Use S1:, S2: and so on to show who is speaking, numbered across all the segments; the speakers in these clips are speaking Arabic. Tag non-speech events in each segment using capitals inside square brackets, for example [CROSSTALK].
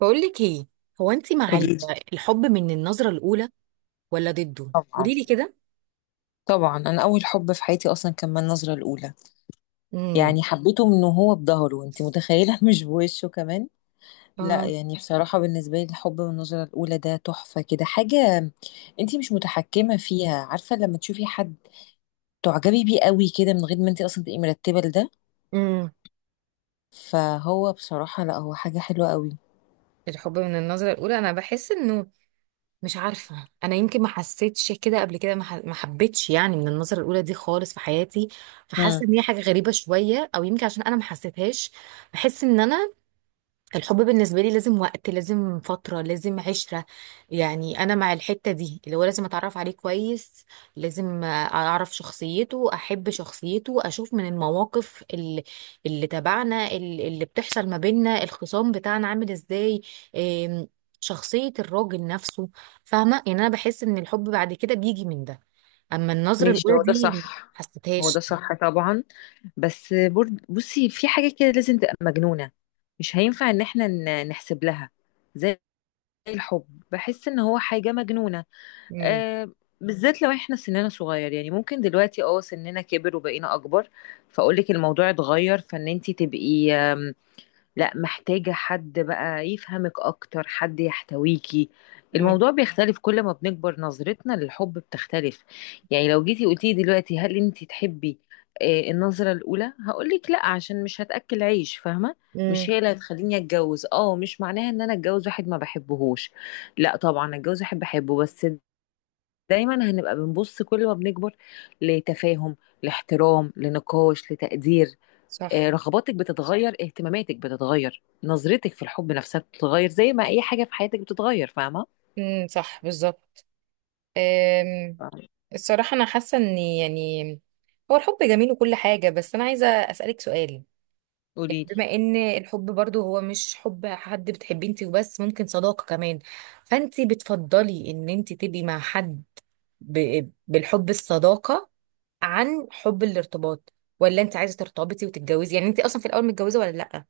S1: بقولك ايه. هو انت مع
S2: قولي.
S1: الحب من النظرة الأولى ولا ضده؟
S2: طبعا.
S1: قولي لي كده.
S2: طبعا انا اول حب في حياتي اصلا كان من النظره الاولى.
S1: امم.
S2: يعني حبيته من وهو بظهره، انت متخيله؟ [LAUGHS] مش بوشه كمان. لا
S1: اه.
S2: يعني بصراحه بالنسبه لي، الحب من النظره الاولى ده تحفه كده، حاجه انت مش متحكمه فيها. عارفه لما تشوفي حد تعجبي بيه قوي كده من غير ما انت اصلا تبقي مرتبه لده؟
S1: امم.
S2: فهو بصراحه لا، هو حاجه حلوه قوي.
S1: الحب من النظرة الأولى أنا بحس إنه، مش عارفة، أنا يمكن ما حسيتش كده قبل كده، ما حبيتش يعني من النظرة الأولى دي خالص في حياتي.
S2: امم،
S1: فحاسة إن هي حاجة غريبة شوية، أو يمكن عشان أنا ما حسيتهاش. بحس إن أنا، الحب بالنسبة لي لازم وقت، لازم فترة، لازم عشرة. يعني أنا مع الحتة دي، اللي هو لازم أتعرف عليه كويس، لازم أعرف شخصيته، أحب شخصيته، أشوف من المواقف اللي تبعنا، اللي بتحصل ما بيننا، الخصام بتاعنا عامل إزاي، إم، شخصية الراجل نفسه. فاهمة؟ يعني أنا بحس إن الحب بعد كده بيجي من ده. أما النظرة
S2: ماشي.
S1: الأولى
S2: هو ده
S1: دي
S2: صح. هو
S1: محسيتهاش.
S2: ده صح طبعا، بس برد بصي، في حاجة كده لازم تبقى مجنونة، مش هينفع ان احنا نحسب لها. زي الحب، بحس ان هو حاجة مجنونة.
S1: امم.
S2: آه، بالذات لو احنا سننا صغير. يعني ممكن دلوقتي سننا كبر وبقينا اكبر، فاقولك الموضوع اتغير، فان انتي تبقي لا محتاجة حد بقى يفهمك أكتر، حد يحتويكي.
S1: امم.
S2: الموضوع بيختلف كل ما بنكبر، نظرتنا للحب بتختلف. يعني لو جيتي قلتي دلوقتي هل انت تحبي النظرة الأولى، هقولك لا، عشان مش هتأكل عيش، فاهمة؟ مش
S1: مم.
S2: هي اللي هتخليني اتجوز. اه مش معناها ان انا اتجوز واحد ما بحبهوش، لا طبعا اتجوز واحد بحبه، بس دايما هنبقى بنبص كل ما بنكبر لتفاهم، لاحترام، لنقاش، لتقدير.
S1: صح.
S2: رغباتك بتتغير، اهتماماتك بتتغير، نظرتك في الحب نفسها بتتغير، زي ما اي حاجه في حياتك بتتغير، فاهمه؟
S1: امم، صح، بالظبط. أم.
S2: فاهمة.
S1: الصراحة أنا حاسة إن يعني هو الحب جميل وكل حاجة، بس أنا عايزة أسألك سؤال. يعني
S2: قولي لي.
S1: بما إن الحب برضو هو مش حب حد بتحبيه أنت وبس، ممكن صداقة كمان. فأنت بتفضلي إن أنت تبقي مع حد بالحب الصداقة عن حب الارتباط؟ ولا أنت عايزة ترتبطي وتتجوزي؟ يعني أنت أصلا في الأول متجوزة ولا لأ؟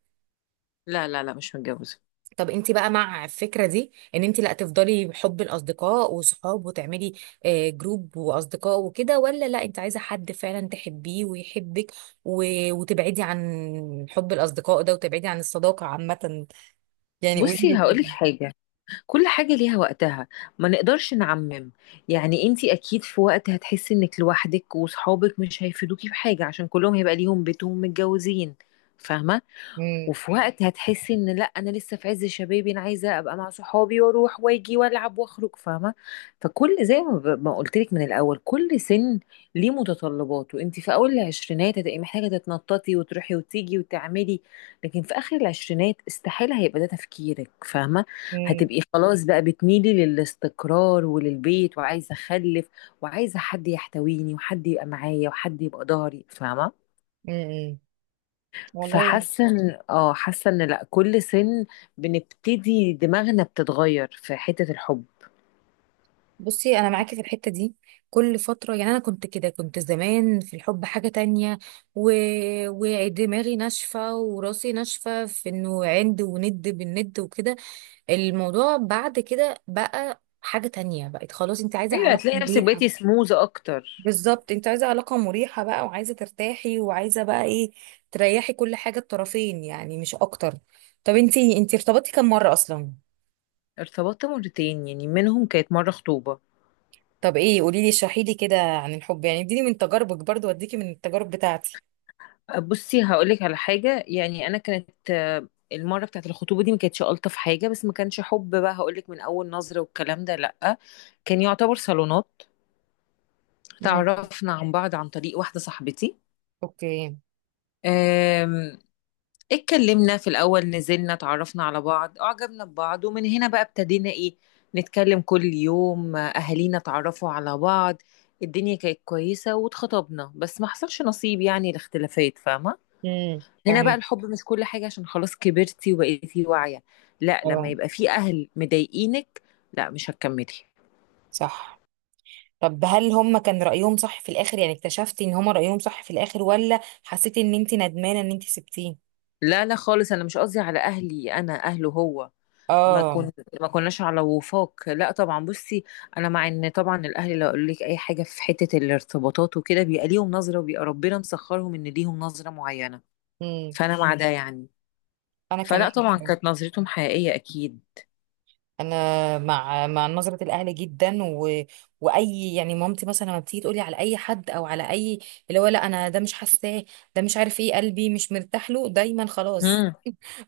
S2: لا لا لا، مش متجوزه.
S1: طب انت بقى مع الفكره دي، ان انت لا تفضلي بحب الاصدقاء وصحاب وتعملي جروب واصدقاء وكده، ولا لا، انت عايزه حد فعلا تحبيه ويحبك، وتبعدي عن حب الاصدقاء ده، وتبعدي عن الصداقه عامه. يعني قولي
S2: بصي
S1: لي كده.
S2: هقولك حاجه، كل حاجه ليها وقتها، ما نقدرش نعمم. يعني انتي اكيد في وقت هتحسي انك لوحدك وصحابك مش هيفيدوكي في حاجه عشان كلهم هيبقى ليهم بيتهم، متجوزين، فاهمه؟
S1: امم.
S2: وفي وقت هتحسي ان لا، انا لسه في عز شبابي، انا عايزه ابقى مع صحابي واروح واجي والعب واخرج، فاهمه؟ فكل زي ما ما قلت لك من الاول، كل سن ليه متطلباته. انت في اول العشرينات هتبقي محتاجه تتنططي وتروحي وتيجي وتعملي، لكن في اخر العشرينات استحيل هيبقى ده تفكيرك، فاهمه؟
S1: امم.
S2: هتبقي خلاص بقى بتميلي للاستقرار وللبيت، وعايزه اخلف، وعايزه حد يحتويني، وحد يبقى معايا، وحد يبقى ضهري، فاهمه؟
S1: امم. والله.
S2: فحاسه ان اه حاسه ان لا، كل سن بنبتدي دماغنا بتتغير في حته الحب.
S1: بصي، انا معاكي في الحته دي. كل فتره، يعني انا كنت كده، كنت زمان في الحب حاجه تانية و... ودماغي ناشفه وراسي ناشفه في انه عند وند بالند وكده. الموضوع بعد كده بقى حاجة تانية، بقت خلاص انت عايزة
S2: ايوه،
S1: علاقة
S2: هتلاقي نفسك
S1: مريحة.
S2: بقيتي سموز اكتر.
S1: بالظبط، انت عايزة علاقة مريحة بقى، وعايزة ترتاحي، وعايزة بقى ايه، تريحي كل حاجة، الطرفين يعني، مش اكتر. طب انت ارتبطتي كم مرة اصلا؟
S2: ارتبطت مرتين، يعني منهم كانت مره خطوبه.
S1: طب ايه، قولي لي، اشرحي لي كده عن الحب، يعني اديني من تجاربك برضو واديكي من التجارب بتاعتي.
S2: بصي هقولك على حاجه، يعني انا كانت المره بتاعت الخطوبه دي ما كانتش الطف حاجه، بس ما كانش حب بقى هقولك من اول نظره والكلام ده، لا. كان يعتبر صالونات.
S1: امم.
S2: تعرفنا عن بعض عن طريق واحده صاحبتي،
S1: اوكي.
S2: اتكلمنا في الأول، نزلنا اتعرفنا على بعض، أعجبنا ببعض، ومن هنا بقى ابتدينا إيه، نتكلم كل يوم، أهالينا اتعرفوا على بعض، الدنيا كانت كويسة واتخطبنا. بس ما حصلش نصيب، يعني الاختلافات، فاهمة؟
S1: امم،
S2: هنا بقى
S1: فاهمك.
S2: الحب مش كل حاجة، عشان خلاص كبرتي وبقيتي واعية، لا، لما
S1: اه.
S2: يبقى في أهل مضايقينك لا، مش هتكملي.
S1: صح. طب هل هم كان رأيهم صح في الآخر؟ يعني اكتشفتي ان هم رأيهم صح في الآخر ولا حسيتي ان انت ندمانة ان انت سبتيه؟
S2: لا لا خالص، أنا مش قصدي على أهلي، أنا أهله هو. ما
S1: اه.
S2: كن ما كناش على وفاق، لا طبعا. بصي، انا مع ان طبعا الاهل لو قالوا لك اي حاجه في حته الارتباطات وكده، بيبقى ليهم نظره، وبيبقى ربنا مسخرهم ان ليهم نظره معينه.
S1: امم.
S2: فانا مع ده يعني.
S1: انا كمان.
S2: فلا طبعا كانت نظرتهم حقيقيه اكيد.
S1: انا مع نظره الاهل جدا واي يعني، مامتي مثلا لما بتيجي تقولي على اي حد او على اي، اللي هو لا، انا ده مش حاساه، ده مش عارف ايه، قلبي مش مرتاح له، دايما خلاص
S2: امم.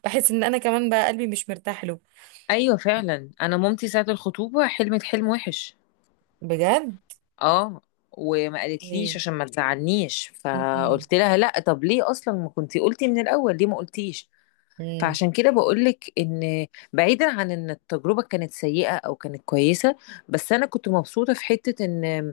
S1: بحس ان انا كمان بقى قلبي مش مرتاح له.
S2: ايوه فعلا، انا مامتي ساعه الخطوبه حلمت حلم وحش.
S1: بجد.
S2: اه. وما قالتليش
S1: ايه.
S2: عشان ما تزعلنيش،
S1: امم.
S2: فقلت لها لا، طب ليه اصلا ما كنتي قلتي من الاول؟ ليه ما قلتيش؟
S1: امم.
S2: فعشان كده بقولك ان، بعيدا عن ان التجربة كانت سيئة او كانت كويسة، بس انا كنت مبسوطة في حتة ان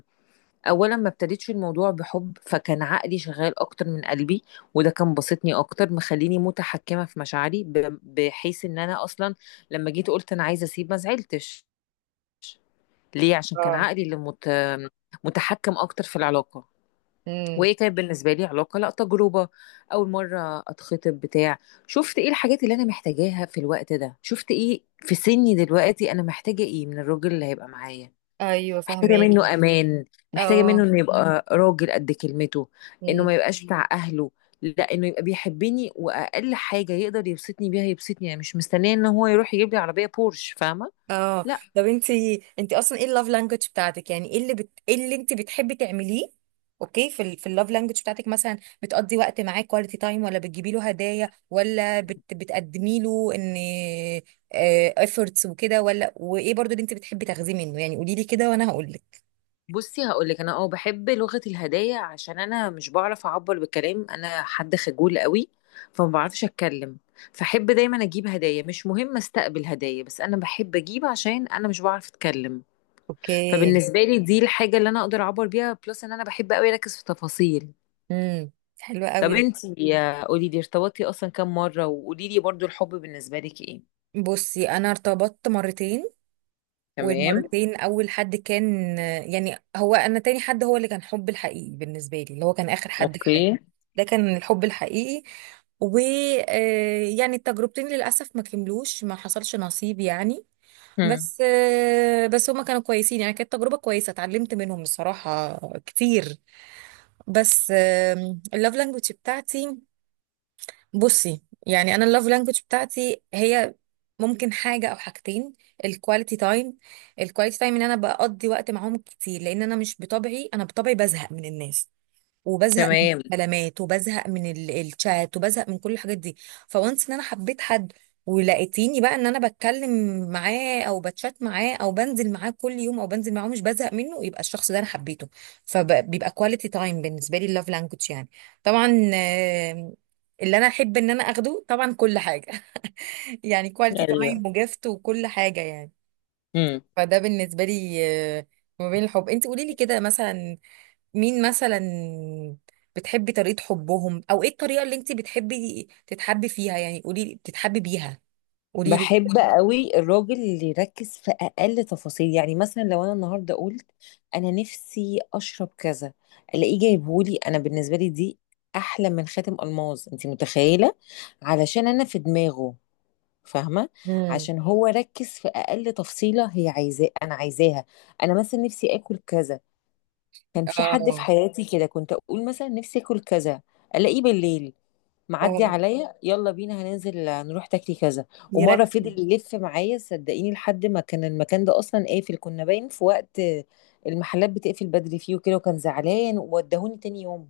S2: اولا ما ابتديتش الموضوع بحب، فكان عقلي شغال اكتر من قلبي، وده كان بسطني اكتر، مخليني متحكمة في مشاعري، بحيث ان انا اصلا لما جيت قلت انا عايزة اسيب، ما زعلتش، ليه؟ عشان كان
S1: اه.
S2: عقلي اللي متحكم اكتر في العلاقة.
S1: امم.
S2: وهي كانت بالنسبه لي علاقه، لا تجربه، اول مره اتخطب بتاع، شفت ايه الحاجات اللي انا محتاجاها في الوقت ده، شفت ايه في سني دلوقتي، انا محتاجه ايه من الراجل اللي هيبقى معايا.
S1: ايوه،
S2: محتاجه
S1: فهماكي.
S2: منه امان، محتاجه منه
S1: اه.
S2: انه يبقى راجل قد كلمته، انه ما يبقاش بتاع اهله، لا، انه يبقى بيحبني، واقل حاجه يقدر يبسطني بيها يبسطني، انا مش مستنيه ان هو يروح يجيب لي عربيه بورش، فاهمه؟
S1: اه. طب انتي اصلا ايه اللاف لانجوج بتاعتك؟ يعني ايه ايه اللي انتي بتحبي تعمليه؟ اوكي، في اللاف لانجوج بتاعتك مثلا، بتقضي وقت معاه كواليتي تايم، ولا بتجيبي له هدايا، ولا بتقدمي له ان افورتس وكده، ولا وايه برضو اللي انتي بتحبي تاخديه منه؟ يعني قولي لي كده وانا هقول لك.
S2: بصي هقولك، انا بحب لغة الهدايا، عشان انا مش بعرف اعبر بالكلام، انا حد خجول قوي، فما بعرفش اتكلم، فحب دايما اجيب هدايا، مش مهم استقبل هدايا، بس انا بحب اجيب عشان انا مش بعرف اتكلم.
S1: اوكي.
S2: فبالنسبة لي دي الحاجة اللي انا اقدر اعبر بيها، بلس ان انا بحب قوي اركز في تفاصيل.
S1: امم. حلو قوي
S2: طب
S1: ده.
S2: انتي قولي لي، ارتبطتي اصلا كام مرة؟ وقولي لي برضو الحب بالنسبة لك ايه؟
S1: بصي انا ارتبطت مرتين.
S2: تمام.
S1: والمرتين اول حد كان، يعني هو، انا تاني حد هو اللي كان حب الحقيقي بالنسبه لي، اللي هو كان اخر حد في حياتي.
S2: اوكي.
S1: ده كان الحب الحقيقي. و يعني التجربتين للاسف ما كملوش، ما حصلش نصيب يعني.
S2: هم.
S1: بس بس هما كانوا كويسين، يعني كانت تجربه كويسه، اتعلمت منهم بصراحه كتير. بس اللوف لانجوج بتاعتي، بصي يعني انا اللوف لانجوج بتاعتي هي ممكن حاجة أو حاجتين. الكواليتي تايم. الكواليتي تايم إن أنا بقضي وقت معاهم كتير، لأن أنا مش بطبعي، أنا بطبعي بزهق من الناس، وبزهق من
S2: تمام.
S1: الكلامات، وبزهق من الشات، وبزهق من كل الحاجات دي. فوانس إن أنا حبيت حد، ولقيتيني بقى إن أنا بتكلم معاه، أو بتشات معاه، أو بنزل معاه كل يوم، أو بنزل معاه مش بزهق منه، يبقى الشخص ده أنا حبيته. فبيبقى كواليتي تايم بالنسبة لي اللاف لانجوج يعني. طبعا اللي أنا أحب إن أنا أخده طبعا كل حاجة، يعني كواليتي
S2: ايوه،
S1: تمام وجفت وكل حاجة يعني. فده بالنسبة لي. آه، ما بين الحب، انت قولي لي كده مثلا، مين مثلا بتحبي طريقة حبهم، او ايه الطريقة اللي انت بتحبي تتحبي فيها؟ يعني قولي لي بتتحبي بيها. قولي لي.
S2: بحب قوي الراجل اللي يركز في اقل تفاصيل. يعني مثلا لو انا النهارده قلت انا نفسي اشرب كذا، الاقيه جايبهولي، انا بالنسبه لي دي احلى من خاتم الماظ، انت متخيله؟ علشان انا في دماغه، فاهمه؟
S1: امم.
S2: عشان هو ركز في اقل تفصيله هي عايزاه، انا عايزاها. انا مثلا نفسي اكل كذا، كان في حد في
S1: اه.
S2: حياتي كده، كنت اقول مثلا نفسي اكل كذا، الاقيه بالليل معدي
S1: اه،
S2: عليا، يلا بينا هننزل نروح تاكلي كذا. ومره
S1: يركز.
S2: فضل يلف معايا صدقيني لحد ما كان المكان ده اصلا قافل، كنا باين في وقت المحلات بتقفل بدري فيه وكده، وكان زعلان وودهوني تاني يوم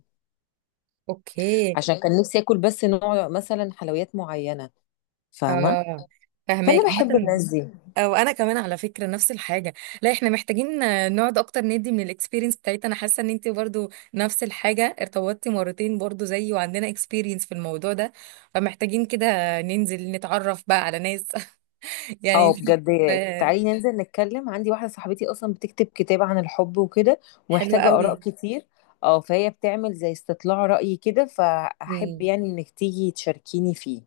S1: اوكي.
S2: عشان كان نفسي اكل بس نوع مثلا حلويات معينه، فاهمه؟
S1: اه، فهماك
S2: فانا بحب
S1: عامة.
S2: الناس دي.
S1: وانا كمان على فكره نفس الحاجه. لا، احنا محتاجين نقعد اكتر، ندي من الاكسبيرينس بتاعتنا، انا حاسه ان انت برضو نفس الحاجه، ارتبطتي مرتين برضو زيي، وعندنا اكسبيرينس في الموضوع ده. فمحتاجين كده ننزل نتعرف بقى على ناس [LAUGHS]
S2: اه،
S1: يعني.
S2: بجد
S1: آه،
S2: تعالي ننزل نتكلم، عندي واحدة صاحبتي اصلا بتكتب كتاب عن الحب وكده،
S1: حلوه
S2: ومحتاجة اراء
S1: قوي.
S2: كتير. اه، فهي بتعمل زي استطلاع رأي كده، فاحب يعني انك تيجي تشاركيني فيه.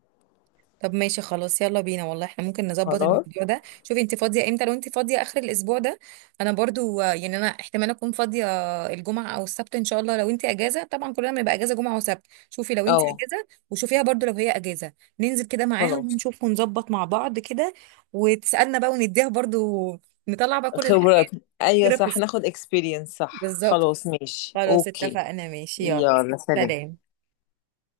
S1: طب ماشي خلاص يلا بينا والله، احنا ممكن نظبط
S2: خلاص.
S1: الموضوع ده، شوفي انت فاضية امتى، لو انت فاضية اخر الاسبوع ده. انا برضو يعني انا احتمال اكون فاضية الجمعة او السبت ان شاء الله، لو انت اجازة، طبعا كلنا بنبقى اجازة جمعة وسبت، شوفي لو انت
S2: اه،
S1: اجازة، وشوفيها برضو لو هي اجازة، ننزل كده معاها
S2: خلاص.
S1: ونشوف ونظبط مع بعض كده، وتسألنا بقى ونديها برضو، نطلع بقى كل الحاجات.
S2: خبرات. ايوه صح،
S1: ثيرابيست.
S2: ناخد اكسبيرينس، صح،
S1: بالظبط.
S2: خلاص ماشي،
S1: خلاص
S2: اوكي.
S1: اتفقنا ماشي يلا.
S2: يلا سلام.
S1: سلام.